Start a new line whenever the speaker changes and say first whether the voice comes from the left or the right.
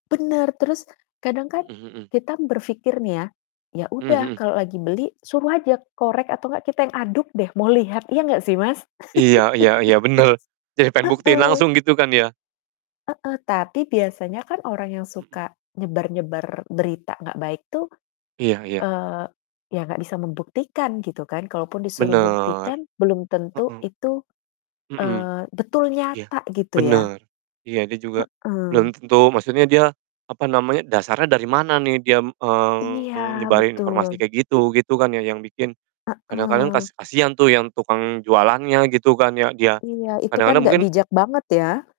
left: Bener, terus kadang kan
right: Mhm mhm.
left: kita berpikir nih ya, "Ya,
right: Mmm,
left: udah,
right: mhm.
left: kalau lagi beli suruh aja korek, atau nggak kita yang aduk deh, mau lihat." Iya nggak sih, Mas?
right: Iya iya iya, benar. Jadi pengen buktiin
left: Heeh.
right: langsung, gitu kan ya?
left: Heeh, tapi
right: Mmm,
left: biasanya kan orang yang
right: mhm.
left: suka nyebar-nyebar berita nggak baik tuh,
right: Iya iya.
left: eee, ya nggak bisa membuktikan gitu kan? Kalaupun disuruh
right: Benar.
left: buktikan belum tentu
right: Heeh.
left: itu,
right: Mhm.
left: eee, betul
right: Iya,
left: nyata, gitu ya.
right: benar. Iya, dia juga
left: Heeh.
right: belum tentu maksudnya dia, apa namanya, dasarnya dari mana nih diam, eee,
left: Iya,
right: nyebarin informasi
left: betul.
right: kayak gitu, gitu kan ya, yang bikin kadang-kadang
left: Heeh.
right: kas kasihan tuh yang tukang jualannya, gitu kan ya, dia.
left: Iya, itu
right: Kadang
left: kan nggak
right: mungkin
left: bijak banget, ya?